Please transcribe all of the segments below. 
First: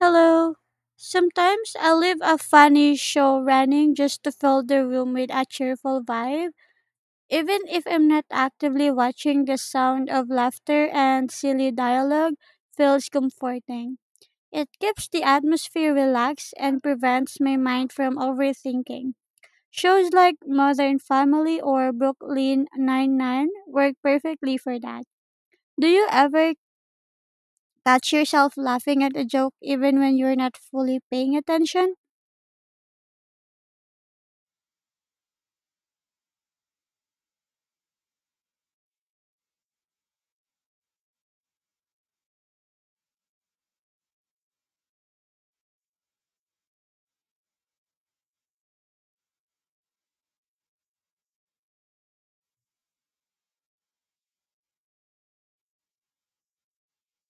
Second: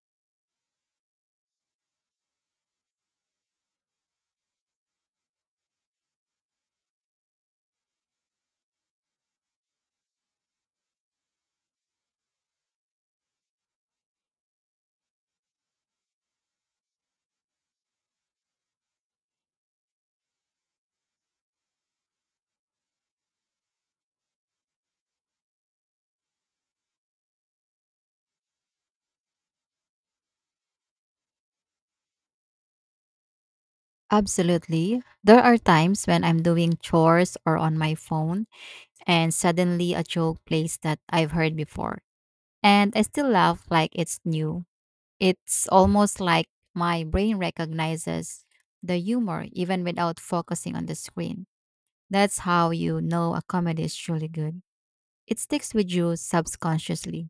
Hello. Sometimes I leave a funny show running just to fill the room with a cheerful vibe. Even if I'm not actively watching, the sound of laughter and silly dialogue feels comforting. It keeps the atmosphere relaxed and prevents my mind from overthinking. Shows like Modern Family or Brooklyn Nine-Nine work perfectly for that. Do you ever catch yourself laughing at a joke even when you're not fully paying attention? Absolutely. There are times when I'm doing chores or on my phone and suddenly a joke plays that I've heard before. And I still laugh like it's new. It's almost like my brain recognizes the humor even without focusing on the screen. That's how you know a comedy is truly good. It sticks with you subconsciously.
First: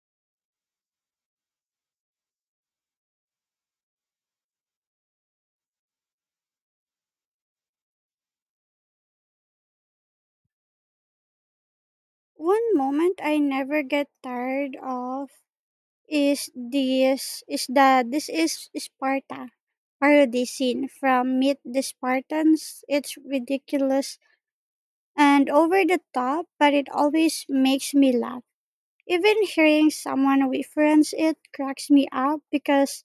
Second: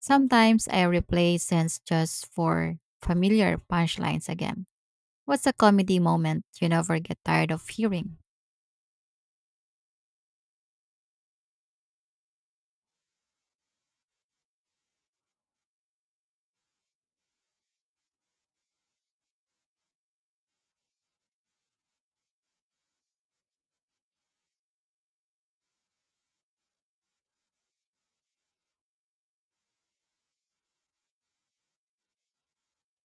Sometimes I replay scenes just for familiar punchlines again. What's a comedy moment you never get tired of hearing? One moment I never get tired of is this is Sparta parody scene from Meet the Spartans. It's ridiculous and over the top, but it always makes me laugh. Even hearing someone reference it cracks me up because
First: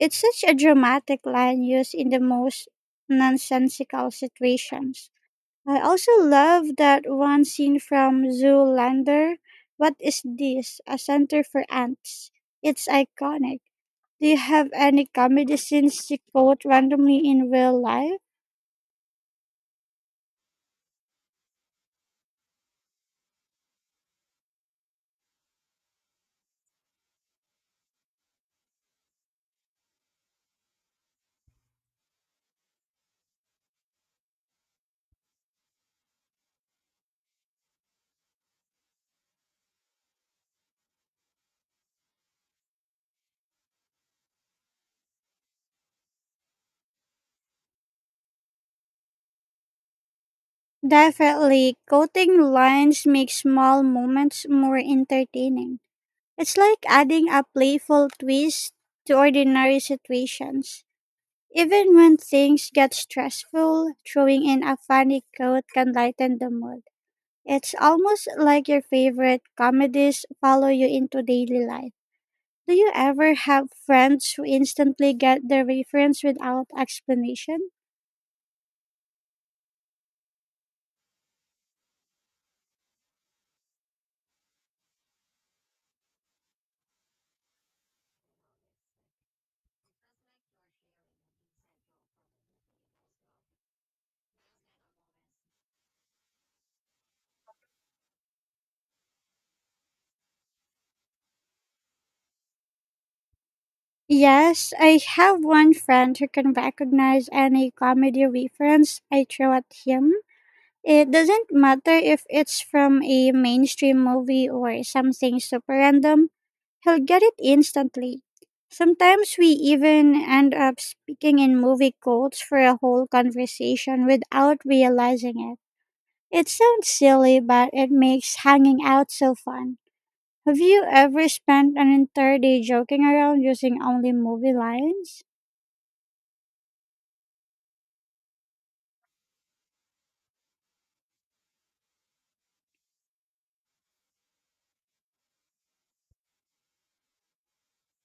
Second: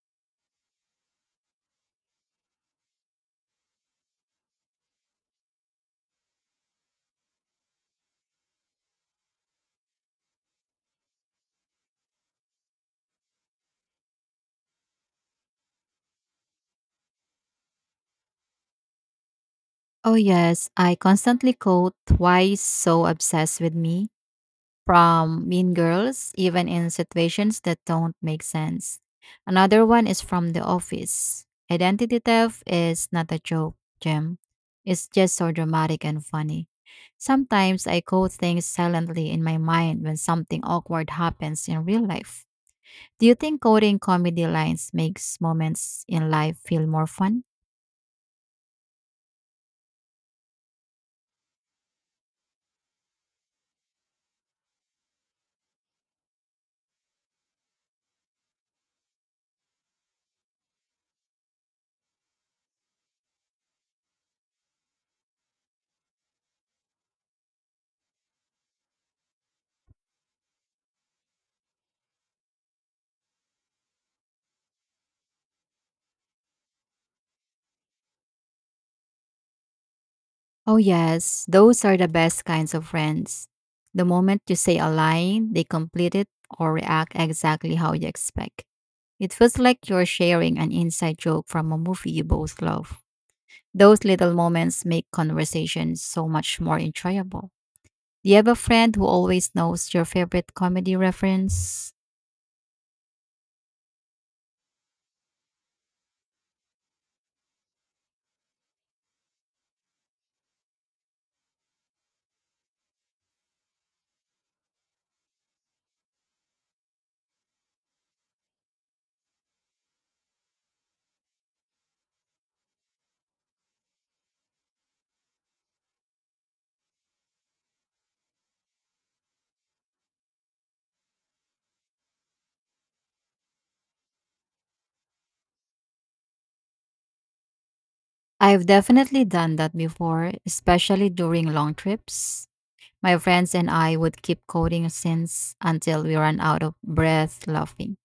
it's such a dramatic line used in the most nonsensical situations. I also love that one scene from Zoolander. What is this? A center for ants. It's iconic. Do you have any comedy scenes you quote randomly in real life? Oh, yes. I constantly quote why is so obsessed with me from Mean Girls, even in situations that don't make sense. Another one is from The Office. Identity theft is not a joke, Jim. It's just so dramatic and funny. Sometimes I quote things silently in my mind when something awkward happens in real life. Do you think quoting comedy lines makes moments in life feel more fun? Definitely, quoting lines makes small moments more entertaining. It's like adding a playful twist to ordinary situations. Even when things get stressful, throwing in a funny quote can lighten the mood. It's almost like your favorite comedies follow you into daily life. Do you ever have friends who instantly get the reference without explanation? Oh, yes, those are the best kinds of friends. The moment you say a line, they complete it or react exactly how you expect. It feels like you're sharing an inside joke from a movie you both love. Those little moments make conversations so much more enjoyable. Do you have a friend who always knows your favorite comedy reference? Yes, I have one friend who can recognize any comedy reference I throw at him. It doesn't matter if it's from a mainstream movie or something super random, he'll get it instantly. Sometimes we even end up speaking in movie quotes for a whole conversation without realizing it. It sounds silly, but it makes hanging out so fun. Have you ever spent an entire day joking around using only movie lines? I've definitely done that before, especially during long trips. My friends and I would keep quoting scenes until we ran out of breath laughing.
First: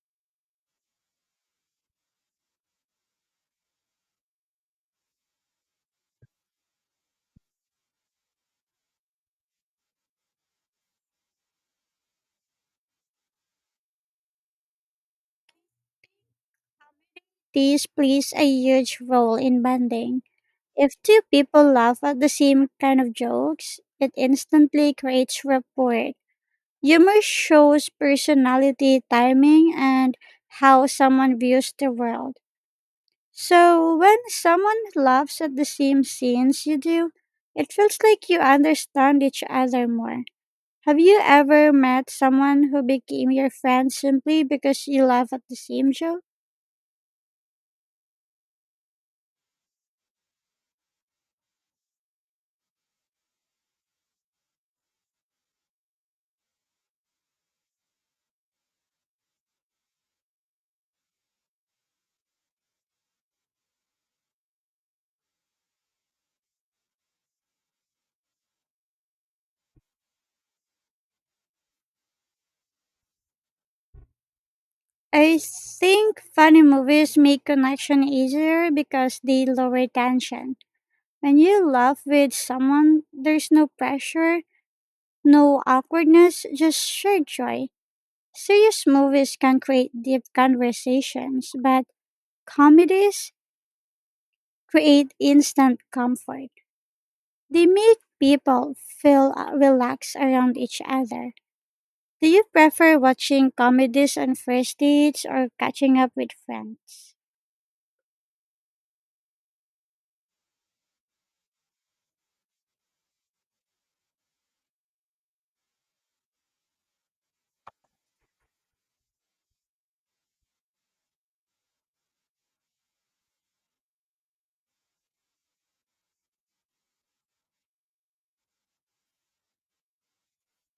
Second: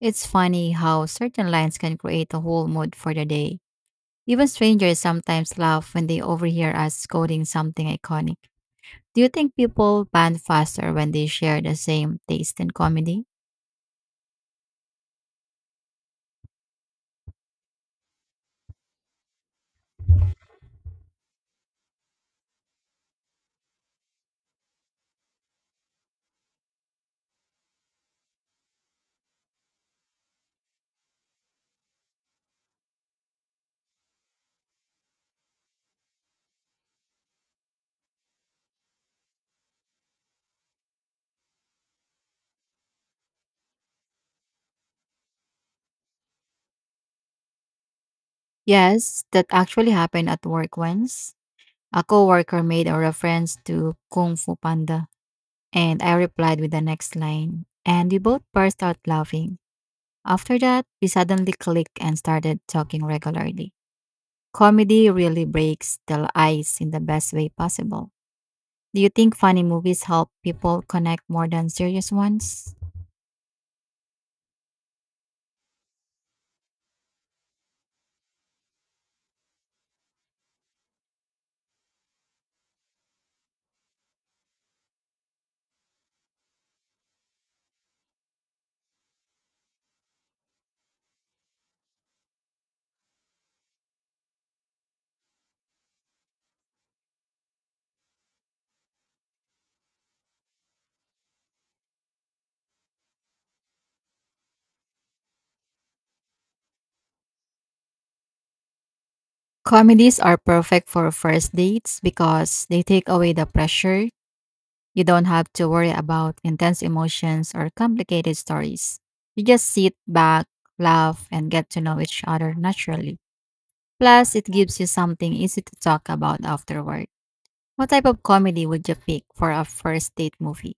It's funny how certain lines can create a whole mood for the day. Even strangers sometimes laugh when they overhear us quoting something iconic. Do you think people bond faster when they share the same taste in comedy? These plays a huge role in bonding. If two people laugh at the same kind of jokes, it instantly creates rapport. Humor shows personality, timing, and how someone views the world. So when someone laughs at the same scenes you do, it feels like you understand each other more. Have you ever met someone who became your friend simply because you laugh at the same joke? Yes, that actually happened at work once. A coworker made a reference to Kung Fu Panda, and I replied with the next line, and we both burst out laughing. After that, we suddenly clicked and started talking regularly. Comedy really breaks the ice in the best way possible. Do you think funny movies help people connect more than serious ones? I think funny movies make connection easier because they lower tension. When you laugh with someone, there's no pressure, no awkwardness, just shared joy. Serious movies can create deep conversations, but comedies create instant comfort. They make people feel relaxed around each other. Do you prefer watching comedies on first dates or catching up with friends? Comedies are perfect for first dates because they take away the pressure. You don't have to worry about intense emotions or complicated stories. You just sit back, laugh, and get to know each other naturally. Plus, it gives you something easy to talk about afterward. What type of comedy would you pick for a first date movie?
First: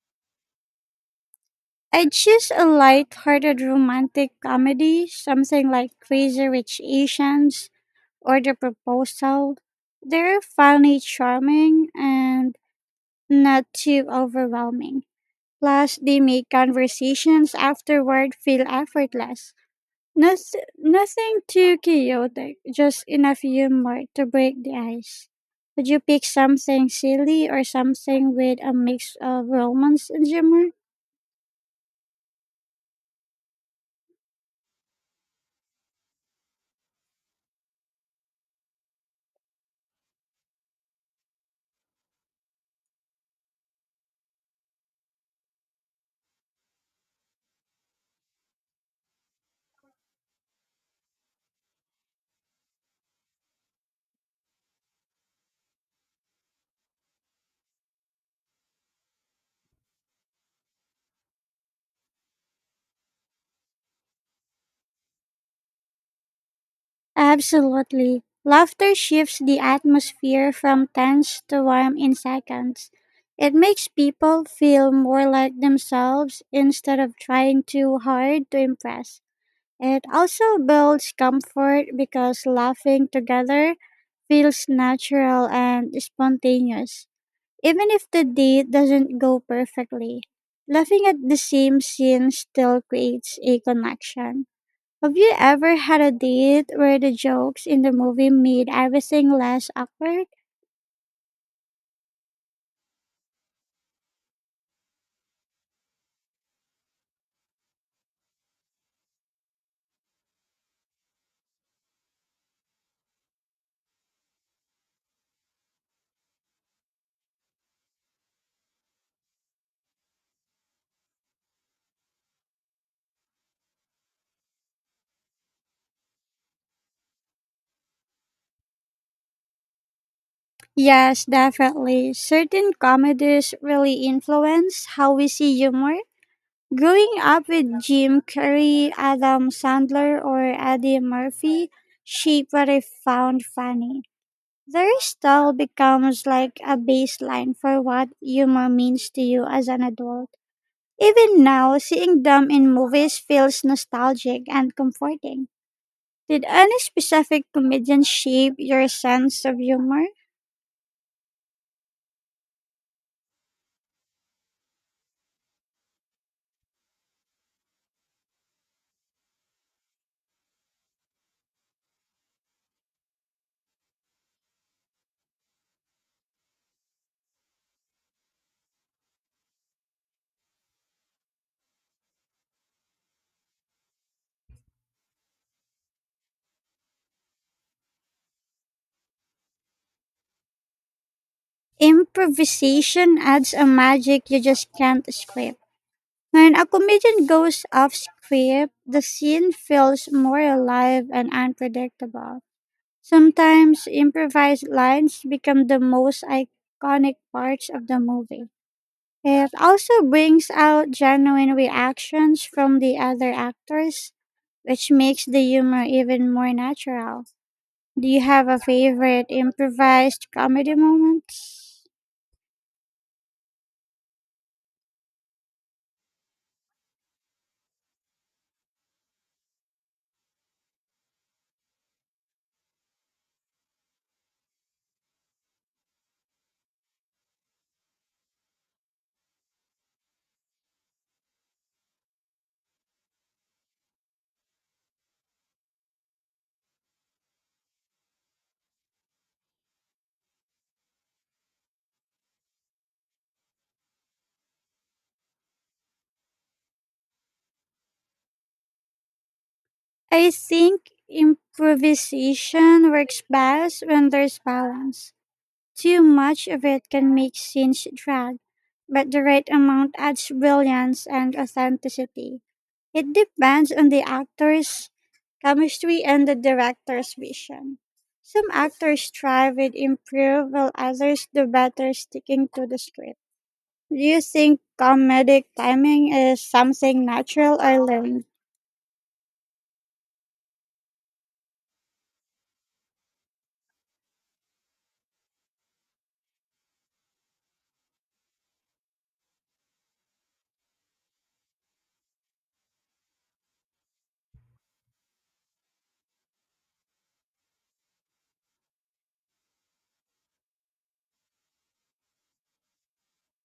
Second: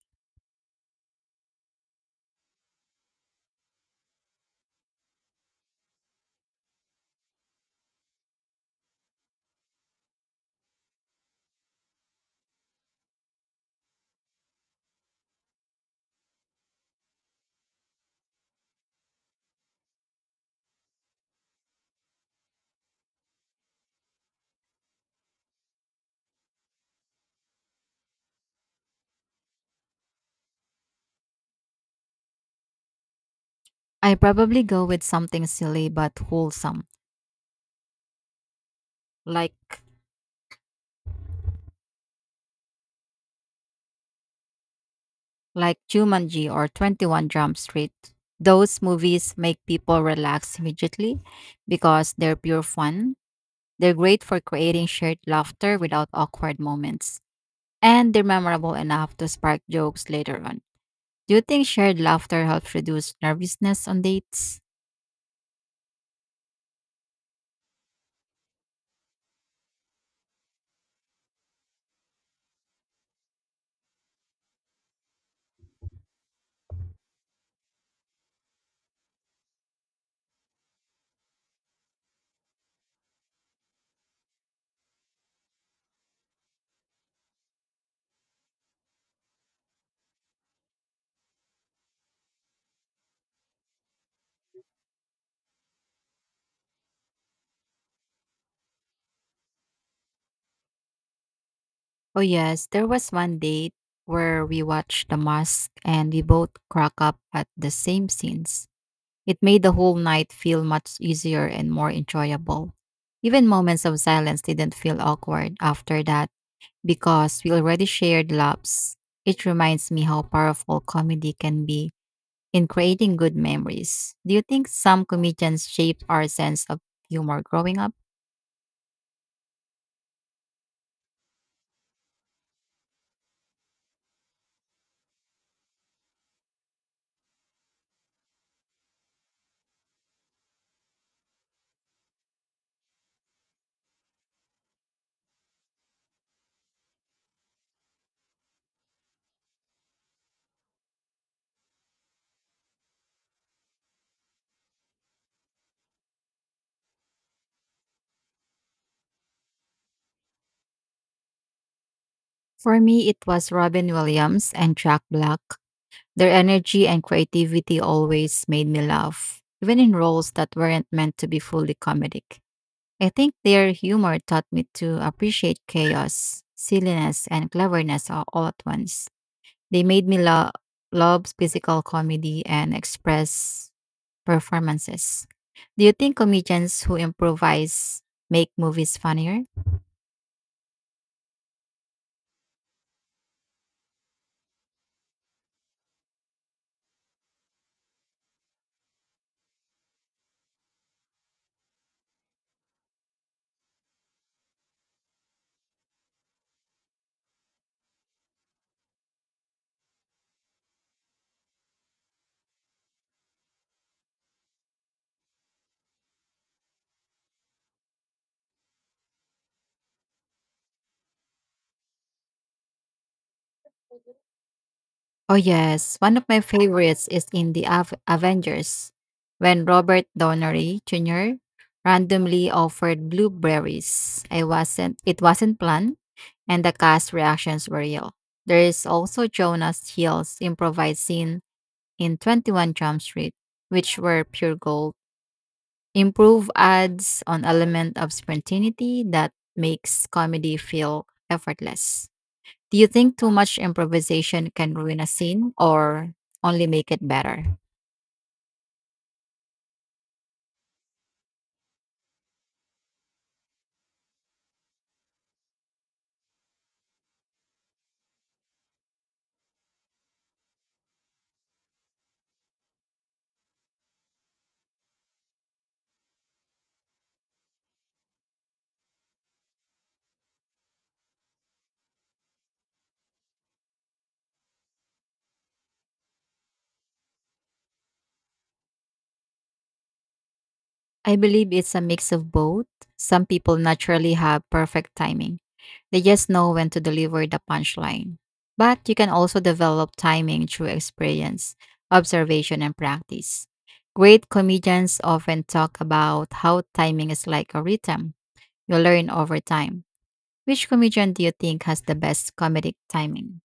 I'd choose a light-hearted romantic comedy, something like Crazy Rich Asians or The Proposal. They're funny, charming, and not too overwhelming. Plus, they make conversations afterward feel effortless. Nothing too chaotic, just enough humor to break the ice. Would you pick something silly or something with a mix of romance and humor? I probably go with something silly but wholesome, like like Jumanji or 21 Jump Street. Those movies make people relax immediately because they're pure fun. They're great for creating shared laughter without awkward moments, and they're memorable enough to spark jokes later on. Do you think shared laughter helps reduce nervousness on dates? Absolutely. Laughter shifts the atmosphere from tense to warm in seconds. It makes people feel more like themselves instead of trying too hard to impress. It also builds comfort because laughing together feels natural and spontaneous, even if the date doesn't go perfectly. Laughing at the same scene still creates a connection. Have you ever had a date where the jokes in the movie made everything less awkward? Oh yes, there was one date where we watched The Mask and we both crack up at the same scenes. It made the whole night feel much easier and more enjoyable. Even moments of silence didn't feel awkward after that because we already shared laughs. It reminds me how powerful comedy can be in creating good memories. Do you think some comedians shaped our sense of humor growing up? Yes, definitely. Certain comedies really influence how we see humor. Growing up with Jim Carrey, Adam Sandler, or Eddie Murphy shaped what I found funny. Their style becomes like a baseline for what humor means to you as an adult. Even now, seeing them in movies feels nostalgic and comforting. Did any specific comedian shape your sense of humor? For me, it was Robin Williams and Jack Black. Their energy and creativity always made me laugh, even in roles that weren't meant to be fully comedic. I think their humor taught me to appreciate chaos, silliness, and cleverness all at once. They love physical comedy and express performances. Do you think comedians who improvise make movies funnier? Improvisation adds a magic you just can't script. When a comedian goes off script, the scene feels more alive and unpredictable. Sometimes improvised lines become the most iconic parts of the movie. It also brings out genuine reactions from the other actors, which makes the humor even more natural. Do you have a favorite improvised comedy moment? Oh, yes. One of my favorites is in the Avengers when Robert Downey Jr. randomly offered blueberries. I wasn't, It wasn't planned and the cast reactions were real. There is also Jonas Hill's improvised scene in 21 Jump Street, which were pure gold. Improve adds an element of spontaneity that makes comedy feel effortless. Do you think too much improvisation can ruin a scene or only make it better? I think improvisation works best when there's balance. Too much of it can make scenes drag, but the right amount adds brilliance and authenticity. It depends on the actor's chemistry and the director's vision. Some actors thrive with improv, while others do better sticking to the script. Do you think comedic timing is something natural or learned? I believe it's a mix of both. Some people naturally have perfect timing. They just know when to deliver the punchline. But you can also develop timing through experience, observation, and practice. Great comedians often talk about how timing is like a rhythm you learn over time. Which comedian do you think has the best comedic timing?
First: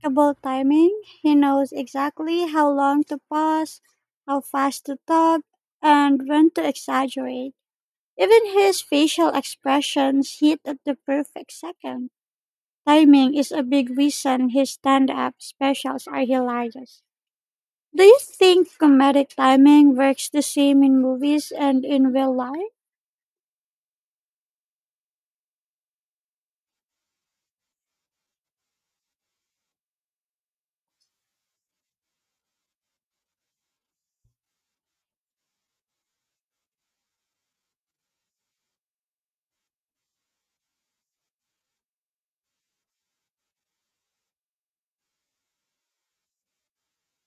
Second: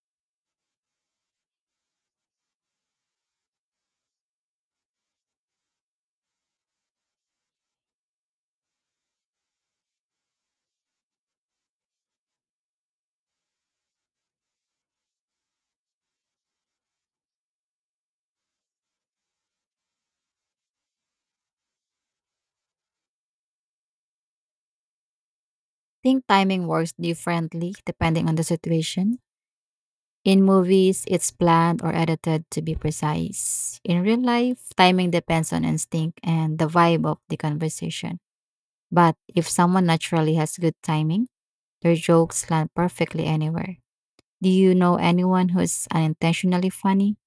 Impeccable timing. He knows exactly how long to pause, how fast to talk, and when to exaggerate. Even his facial expressions hit at the perfect second. Timing is a big reason his stand up specials are hilarious. Do you think comedic timing works the same in movies and in real life? Think timing works differently depending on the situation. In movies, it's planned or edited to be precise. In real life, timing depends on instinct and the vibe of the conversation. But if someone naturally has good timing, their jokes land perfectly anywhere. Do you know anyone who's unintentionally funny?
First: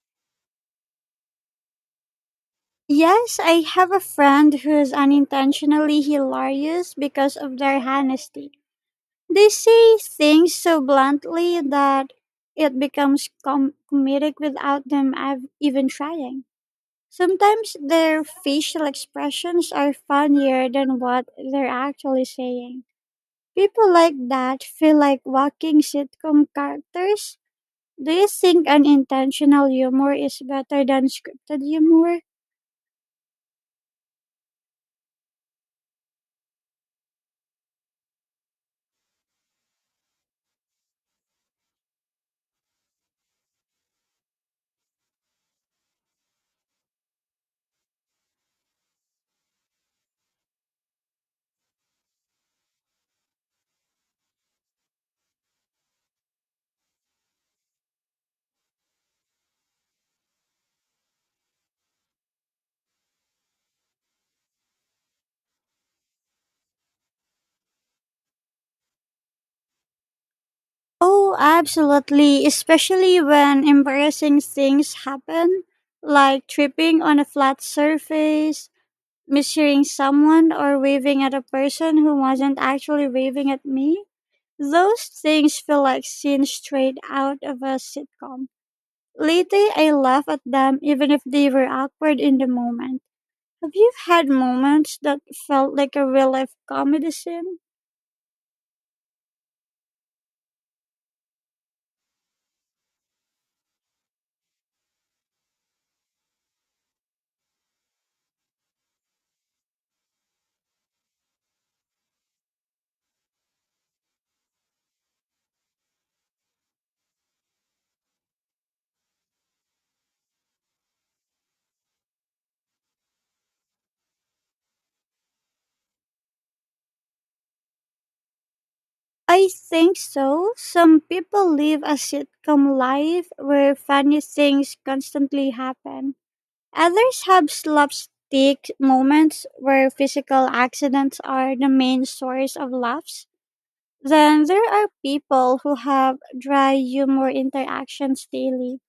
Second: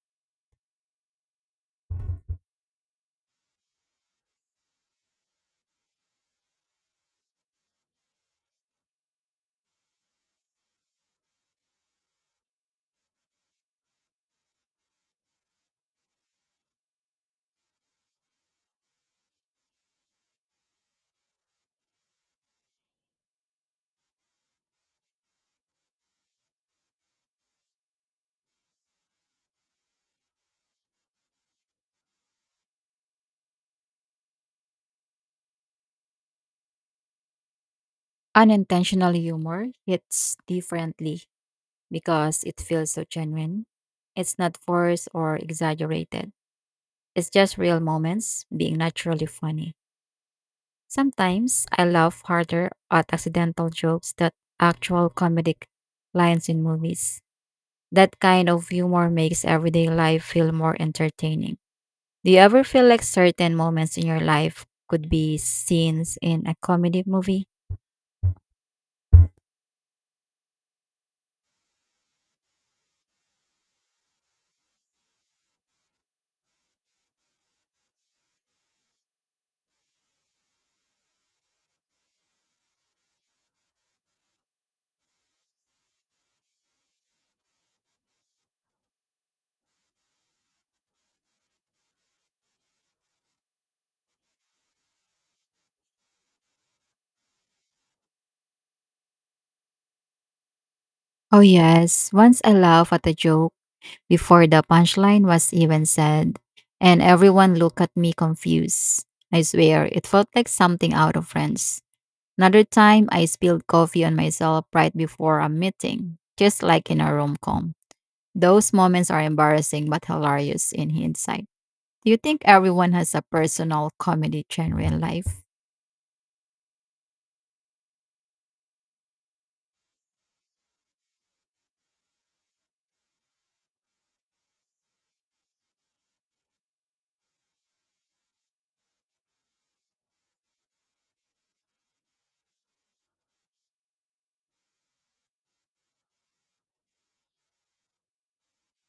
Yes, I have a friend who's unintentionally hilarious because of their honesty. They say things so bluntly that it becomes comedic without them even trying. Sometimes their facial expressions are funnier than what they're actually saying. People like that feel like walking sitcom characters. Do you think unintentional humor is better than scripted humor? Unintentional humor hits differently because it feels so genuine. It's not forced or exaggerated. It's just real moments being naturally funny. Sometimes I laugh harder at accidental jokes than actual comedic lines in movies. That kind of humor makes everyday life feel more entertaining. Do you ever feel like certain moments in your life could be scenes in a comedy movie? Oh, absolutely, especially when embarrassing things happen, like tripping on a flat surface, mishearing someone, or waving at a person who wasn't actually waving at me. Those things feel like scenes straight out of a sitcom. Lately, I laugh at them even if they were awkward in the moment. Have you had moments that felt like a real life comedy scene? Oh, yes. Once I laughed at a joke before the punchline was even said, and everyone looked at me confused. I swear, it felt like something out of Friends. Another time, I spilled coffee on myself right before a meeting, just like in a rom com. Those moments are embarrassing but hilarious in hindsight. Do you think everyone has a personal comedy genre in life? I think so. Some people live a sitcom life where funny things constantly happen. Others have slapstick moments where physical accidents are the main source of laughs. Then there are people who have dry humor interactions daily.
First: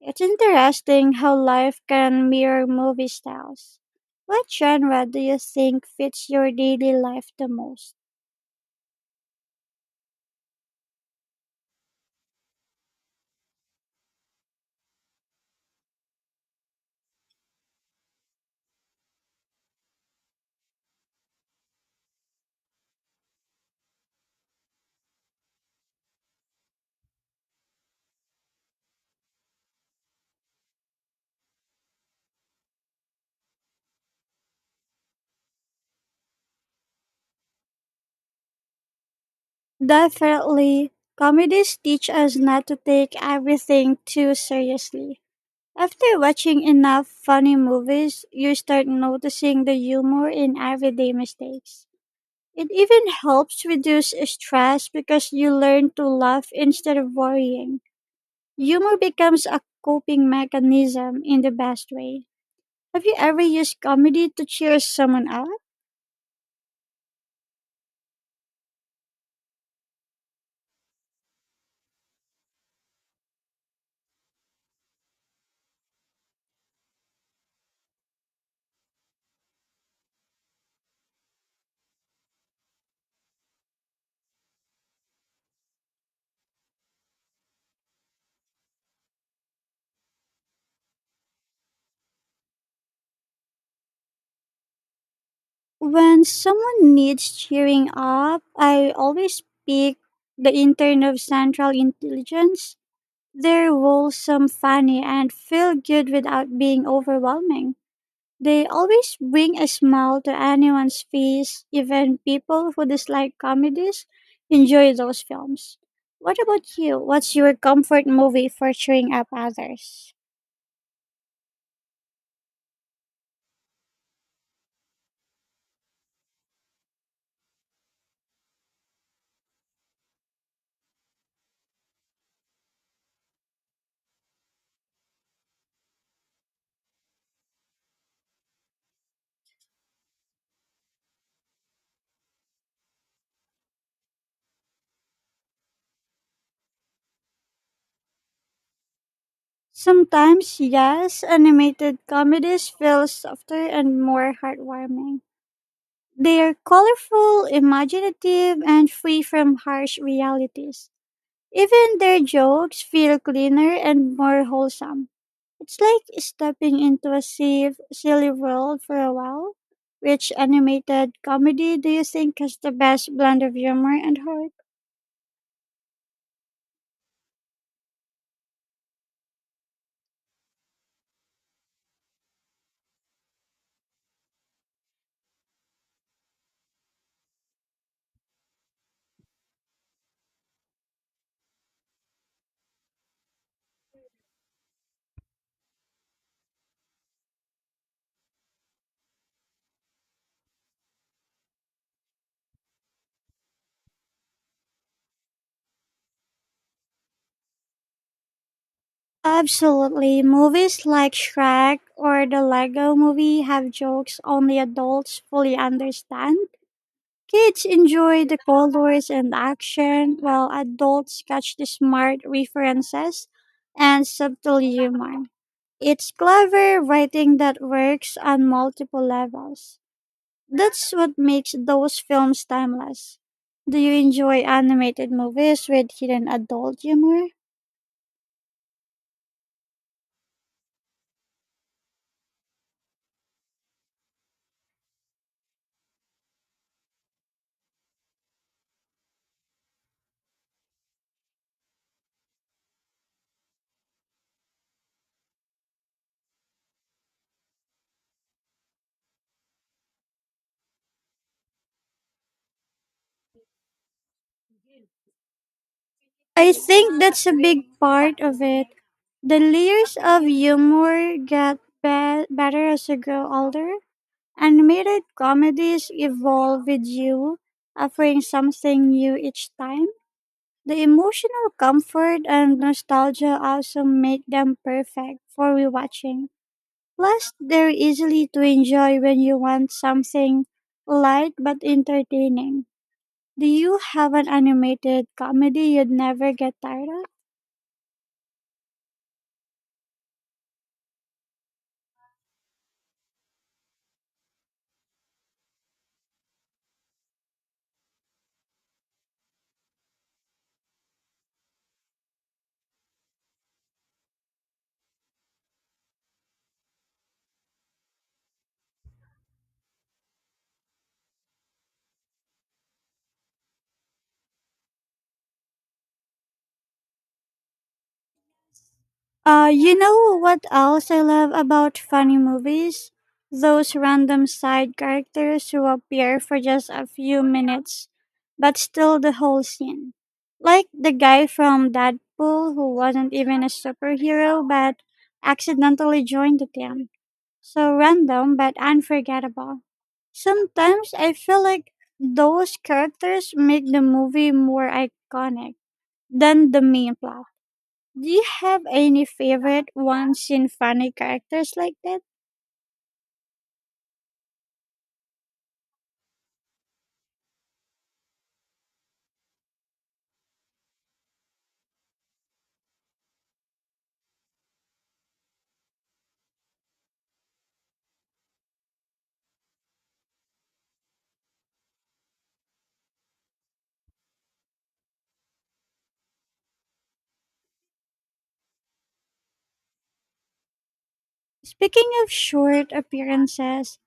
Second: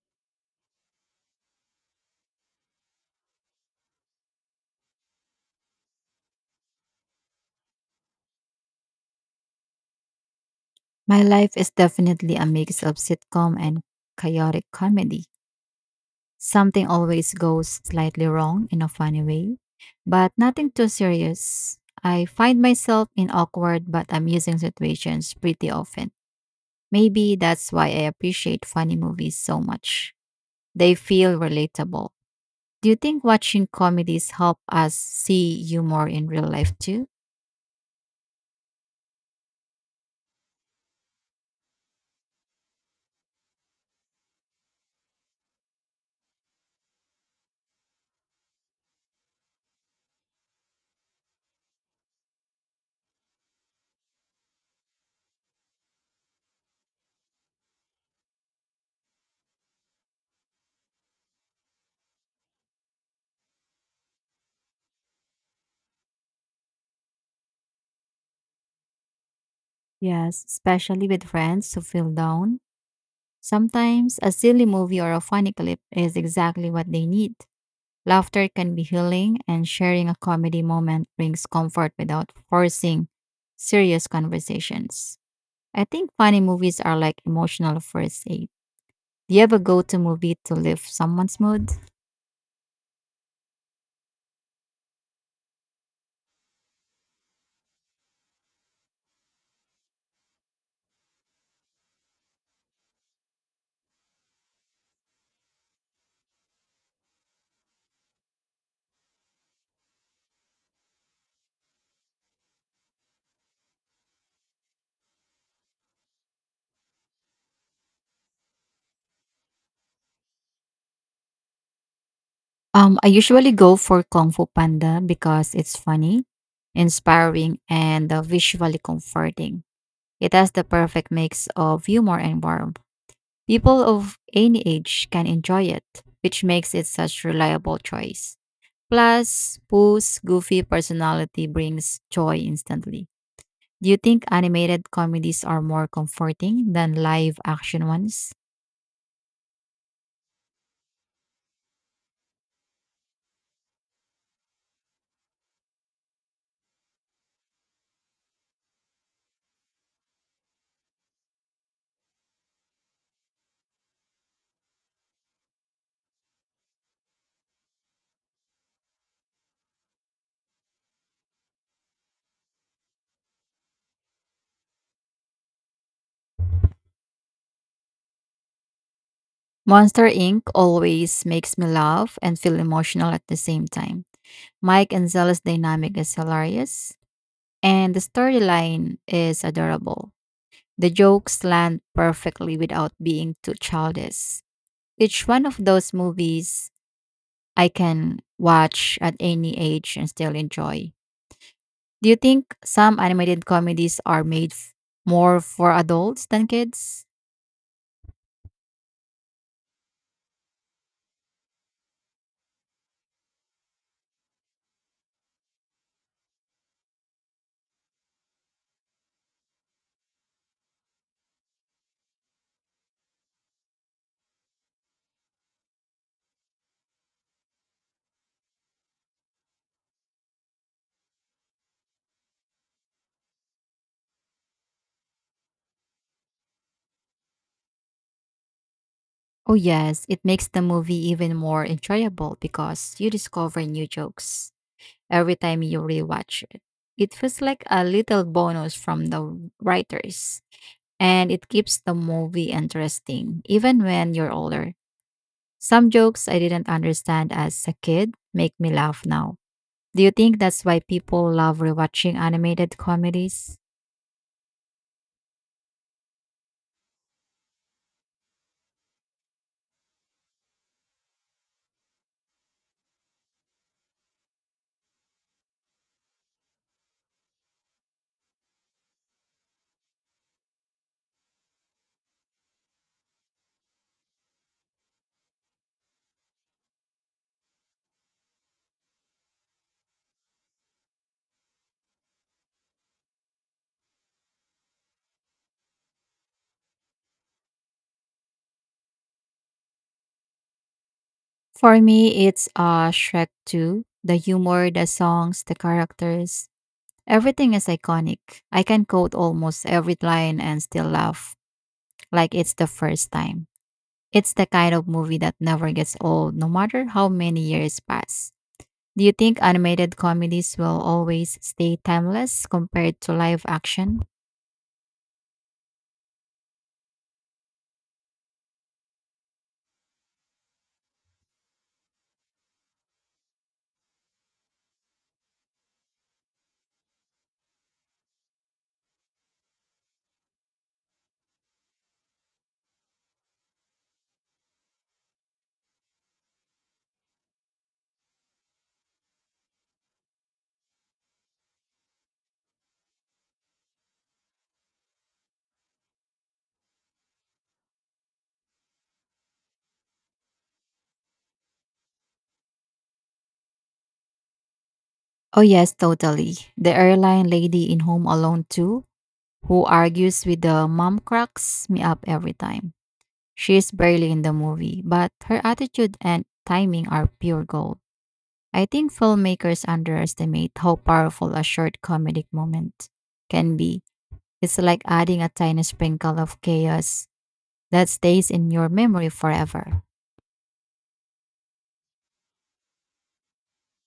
It's interesting how life can mirror movie styles. What genre do you think fits your daily life the most? My life is definitely a mix of sitcom and chaotic comedy. Something always goes slightly wrong in a funny way, but nothing too serious. I find myself in awkward but amusing situations pretty often. Maybe that's why I appreciate funny movies so much. They feel relatable. Do you think watching comedies help us see humor in real life too? Definitely. Comedies teach us not to take everything too seriously. After watching enough funny movies, you start noticing the humor in everyday mistakes. It even helps reduce stress because you learn to laugh instead of worrying. Humor becomes a coping mechanism in the best way. Have you ever used comedy to cheer someone up? Yes, especially with friends who feel down. Sometimes a silly movie or a funny clip is exactly what they need. Laughter can be healing, and sharing a comedy moment brings comfort without forcing serious conversations. I think funny movies are like emotional first aid. Do you ever go to movie to lift someone's mood? When someone needs cheering up, I always pick the intern of Central Intelligence. They're wholesome, funny, and feel good without being overwhelming. They always bring a smile to anyone's face, even people who dislike comedies enjoy those films. What about you? What's your comfort movie for cheering up others? I usually go for Kung Fu Panda because it's funny, inspiring, and visually comforting. It has the perfect mix of humor and warmth. People of any age can enjoy it, which makes it such reliable choice. Plus, Pooh's goofy personality brings joy instantly. Do you think animated comedies are more comforting than live action ones? Sometimes, yes, animated comedies feel softer and more heartwarming. They are colorful, imaginative, and free from harsh realities. Even their jokes feel cleaner and more wholesome. It's like stepping into a safe, silly world for a while. Which animated comedy do you think has the best blend of humor and heart? Monster Inc. always makes me laugh and feel emotional at the same time. Mike and Zella's dynamic is hilarious, and the storyline is adorable. The jokes land perfectly without being too childish. Each one of those movies I can watch at any age and still enjoy. Do you think some animated comedies are more for adults than kids? Absolutely. Movies like Shrek or the Lego movie have jokes only adults fully understand. Kids enjoy the colors and action, while adults catch the smart references and subtle humor. It's clever writing that works on multiple levels. That's what makes those films timeless. Do you enjoy animated movies with hidden adult humor? Oh, yes, it makes the movie even more enjoyable because you discover new jokes every time you rewatch it. It feels like a little bonus from the writers, and it keeps the movie interesting even when you're older. Some jokes I didn't understand as a kid make me laugh now. Do you think that's why people love rewatching animated comedies? I think that's a big part of it. The layers of humor get better as you grow older. Animated comedies evolve with you, offering something new each time. The emotional comfort and nostalgia also make them perfect for rewatching. Plus, they're easily to enjoy when you want something light but entertaining. Do you have an animated comedy you'd never get tired of? For me, it's Shrek 2. The humor, the songs, the characters. Everything is iconic. I can quote almost every line and still laugh like it's the first time. It's the kind of movie that never gets old, no matter how many years pass. Do you think animated comedies will always stay timeless compared to live action? You know what else I love about funny movies? Those random side characters who appear for just a few minutes, but still the whole scene. Like the guy from Deadpool who wasn't even a superhero but accidentally joined the team. So random but unforgettable. Sometimes I feel like those characters make the movie more iconic than the main plot. Do you have any favorite ones in funny characters like that? Oh, yes, totally. The airline lady in Home Alone 2, who argues with the mom, cracks me up every time. She is barely in the movie, but her attitude and timing are pure gold. I think filmmakers underestimate how powerful a short comedic moment can be. It's like adding a tiny sprinkle of chaos that stays in your memory forever. Speaking of short appearances,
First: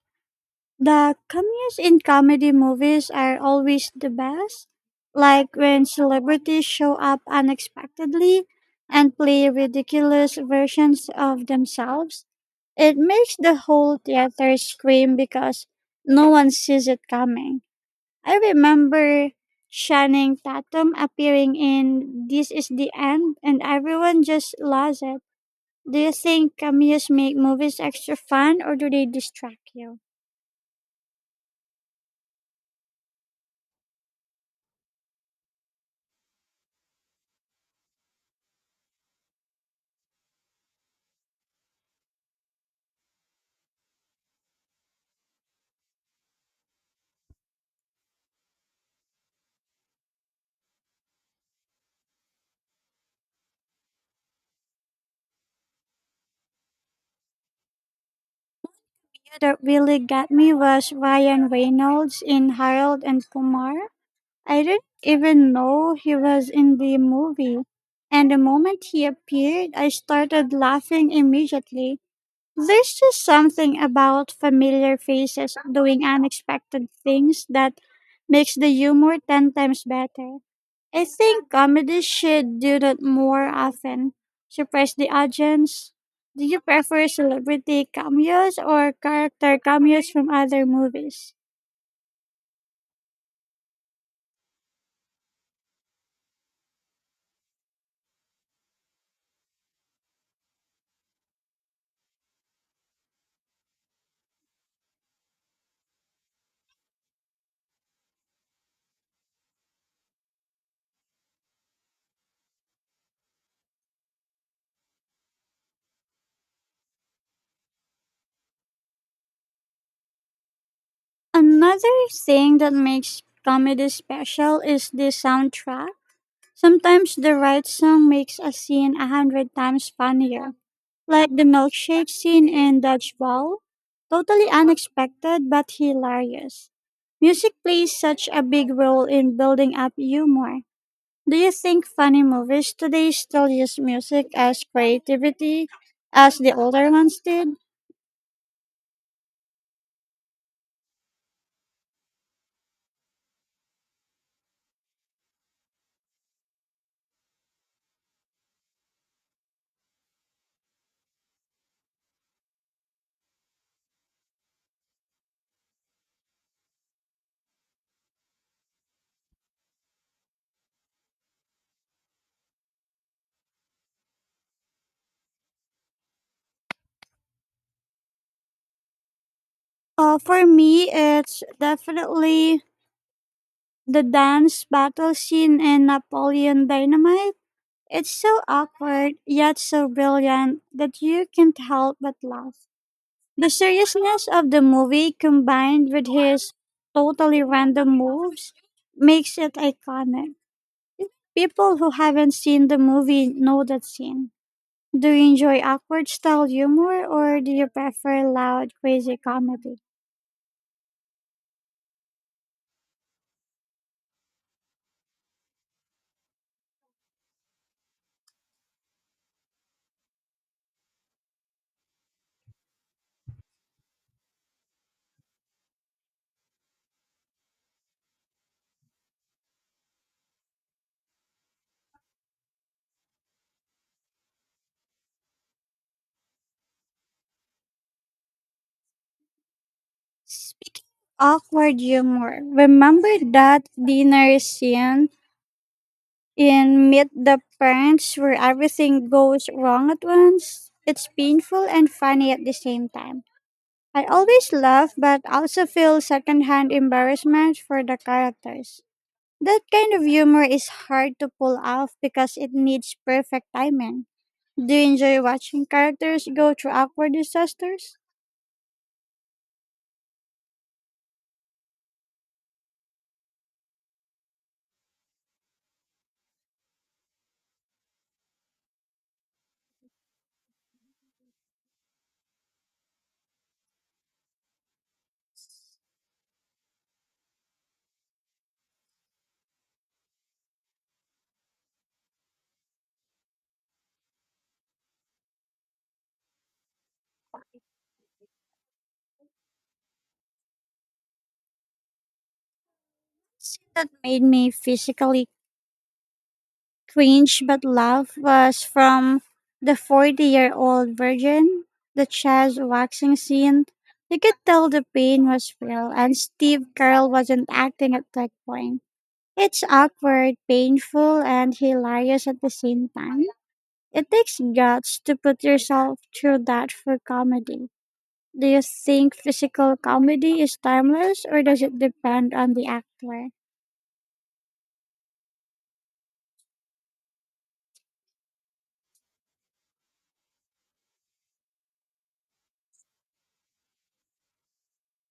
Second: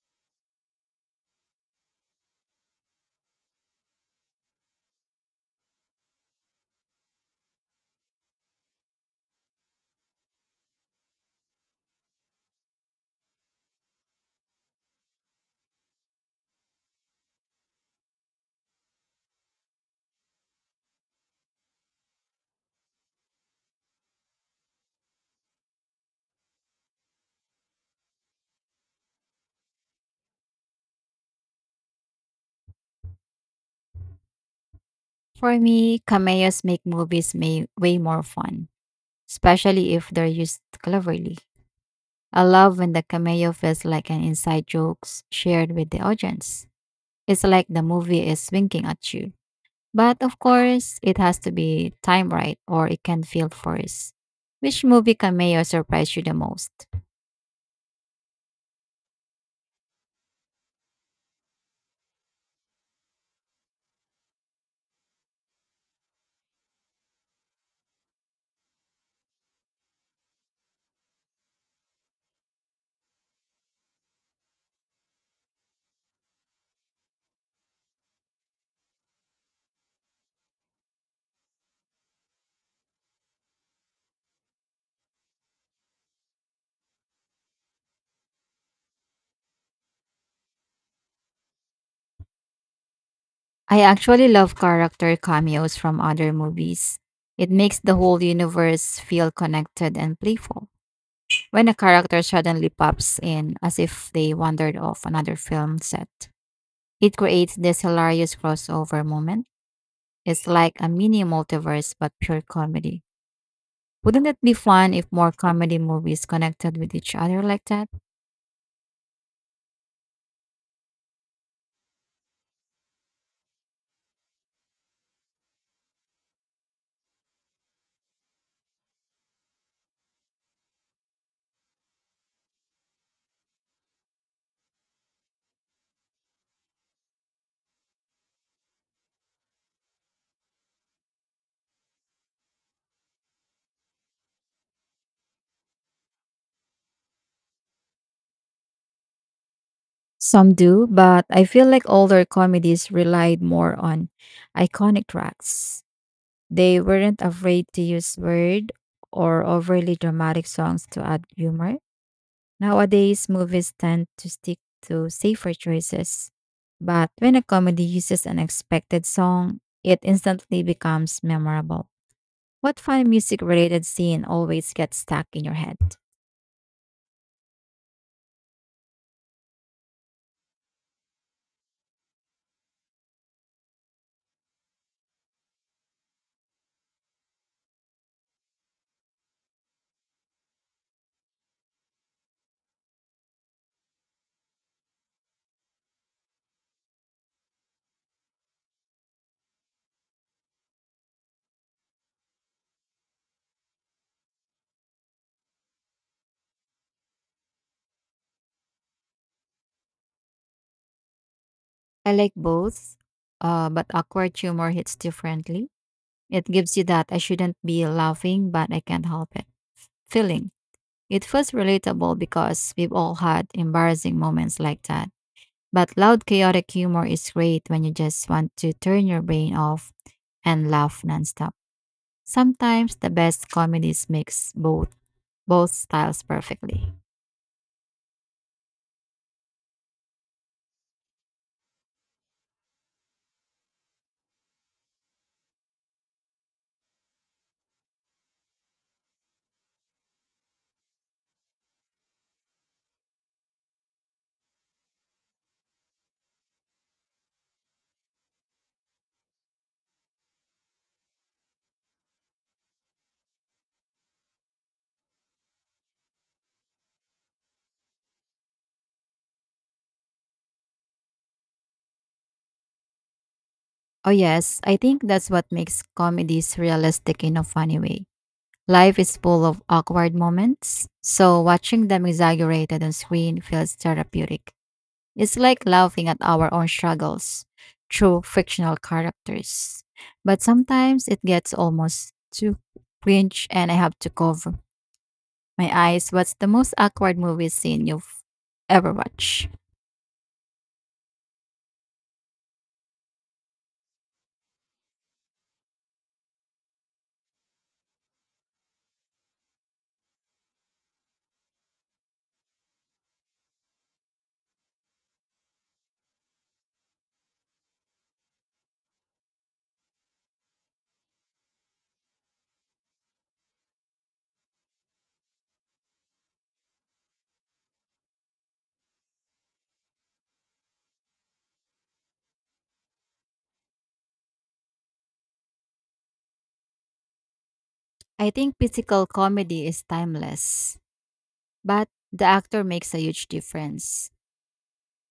the cameos in comedy movies are always the best. Like when celebrities show up unexpectedly and play ridiculous versions of themselves, it makes the whole theater scream because no one sees it coming. I remember Channing Tatum appearing in This Is the End, and everyone just loves it. Do you think cameos make movies extra fun or do they distract you? For me, cameos make movies way more fun, especially if they're used cleverly. I love when the cameo feels like an inside jokes shared with the audience. It's like the movie is winking at you. But of course, it has to be timed right or it can feel forced. Which movie cameo surprised you the most? Yeah, that really got me was Ryan Reynolds in Harold and Kumar. I didn't even know he was in the movie, and the moment he appeared, I started laughing immediately. There's just something about familiar faces doing unexpected things that makes the humor 10 times better. I think comedy should do that more often. Surprise the audience. Do you prefer celebrity cameos or character cameos from other movies? I actually love character cameos from other movies. It makes the whole universe feel connected and playful. When a character suddenly pops in as if they wandered off another film set, it creates this hilarious crossover moment. It's like a mini multiverse but pure comedy. Wouldn't it be fun if more comedy movies connected with each other like that? Another thing that makes comedy special is the soundtrack. Sometimes the right song makes a scene 100 times funnier. Like the milkshake scene in Dodgeball? Totally unexpected but hilarious. Music plays such a big role in building up humor. Do you think funny movies today still use music as creativity as the older ones did? Some do, but I feel like older comedies relied more on iconic tracks. They weren't afraid to use weird or overly dramatic songs to add humor. Nowadays, movies tend to stick to safer choices. But when a comedy uses an expected song, it instantly becomes memorable. What fun music related scene always gets stuck in your head? For me, it's definitely the dance battle scene in Napoleon Dynamite. It's so awkward, yet so brilliant that you can't help but laugh. The seriousness of the movie combined with his totally random moves makes it iconic. People who haven't seen the movie know that scene. Do you enjoy awkward style humor or do you prefer loud, crazy comedy? I like both, but awkward humor hits differently. It gives you that I shouldn't be laughing, but I can't help it. Feeling. It feels relatable because we've all had embarrassing moments like that. But loud, chaotic humor is great when you just want to turn your brain off and laugh nonstop. Sometimes the best comedies mix both styles perfectly. Awkward humor. Remember that dinner scene in Meet the Parents where everything goes wrong at once? It's painful and funny at the same time. I always laugh, but also feel secondhand embarrassment for the characters. That kind of humor is hard to pull off because it needs perfect timing. Do you enjoy watching characters go through awkward disasters? Oh yes, I think that's what makes comedies realistic in a funny way. Life is full of awkward moments, so watching them exaggerated on screen feels therapeutic. It's like laughing at our own struggles through fictional characters. But sometimes it gets almost too cringe and I have to cover my eyes. What's the most awkward movie scene you've ever watched? Scene that made me physically cringe but laugh was from the 40-year-old year old virgin, the Chaz waxing scene. You could tell the pain was real, and Steve Carell wasn't acting at that point. It's awkward, painful, and hilarious at the same time. It takes guts to put yourself through that for comedy. Do you think physical comedy is timeless or does it depend on the actor? I think physical comedy is timeless, but the actor makes a huge difference.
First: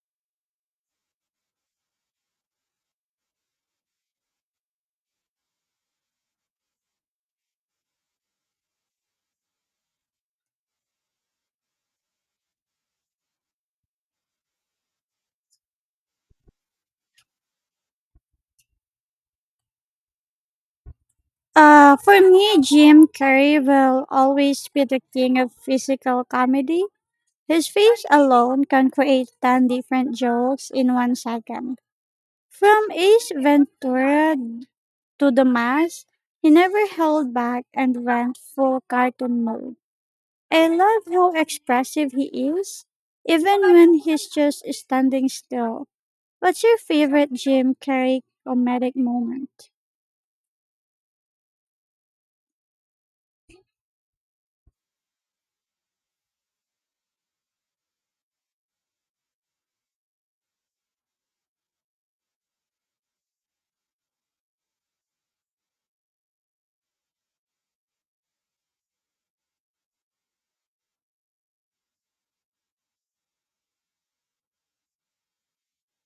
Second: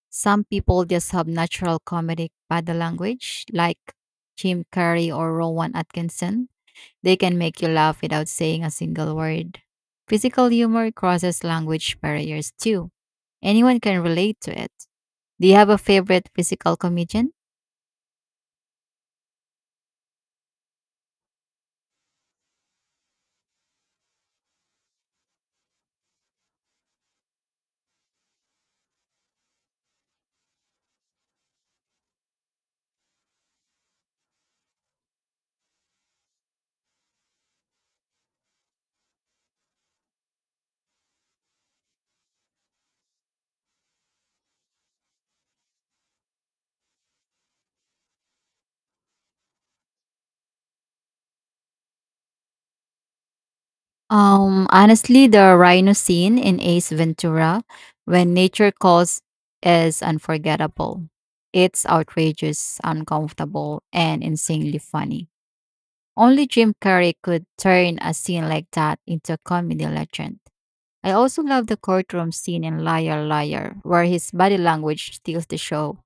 Some people just have natural comedic body language, like Jim Carrey or Rowan Atkinson. They can make you laugh without saying a single word. Physical humor crosses language barriers too. Anyone can relate to it. Do you have a favorite physical comedian? For me, Jim Carrey will always be the king of physical comedy. His face alone can create 10 different jokes in 1 second. From Ace Ventura to the mass, he never held back and went full cartoon mode. I love how expressive he is, even when he's just standing still. What's your favorite Jim Carrey comedic moment? Honestly, the rhino scene in Ace Ventura when nature calls is unforgettable. It's outrageous, uncomfortable, and insanely funny. Only Jim Carrey could turn a scene like that into a comedy legend. I also love the courtroom scene in Liar Liar, where his body language steals the show.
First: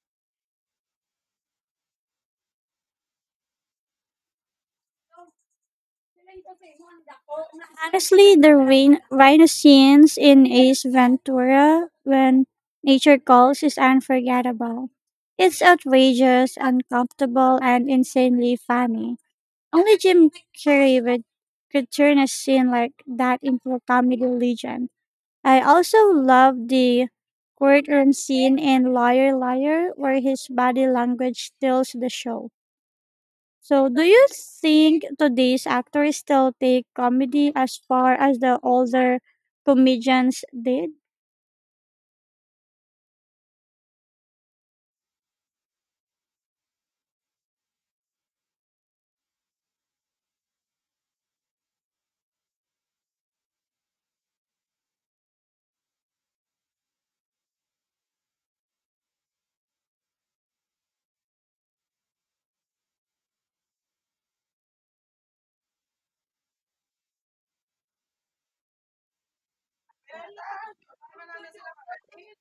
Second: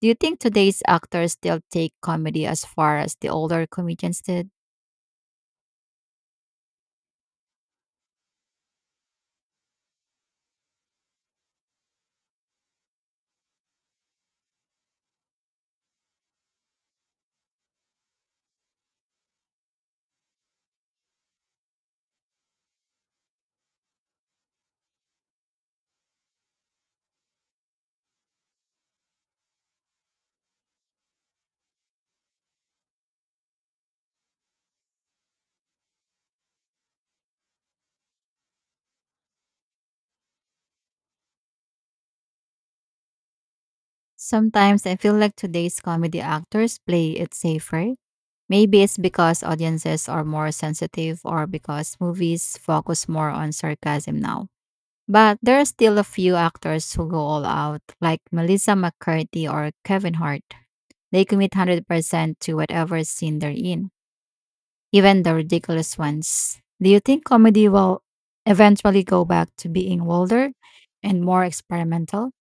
Do you think today's actors still take comedy as far as the older comedians did? Honestly, the rain rhino scenes in Ace Ventura when nature calls is unforgettable. It's outrageous, uncomfortable, and insanely funny. Only Carrey would, could turn a scene like that into a comedy legend. I also love the courtroom scene in Liar Liar where his body language steals the show. So, do you think today's actors still take comedy as far as the older comedians did? Sometimes I feel like today's comedy actors play it safer. Maybe it's because audiences are more sensitive or because movies focus more on sarcasm now. But there are still a few actors who go all out, like Melissa McCarthy or Kevin Hart. They commit 100% to whatever scene they're in, even the ridiculous ones. Do you think comedy will eventually go back to being bolder and more experimental?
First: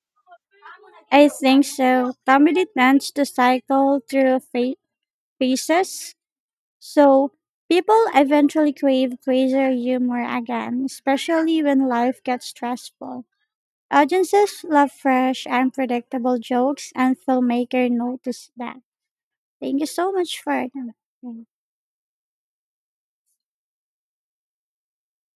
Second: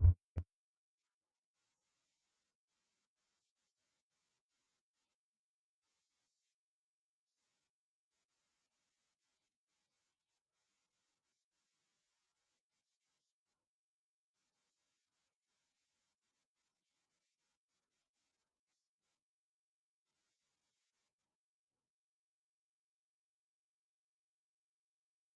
I think so. Comedy tends to cycle through phases. So people eventually crave crazier humor again, especially when life gets stressful. Audiences love fresh, unpredictable jokes, and filmmakers notice that. Thank you so much for that.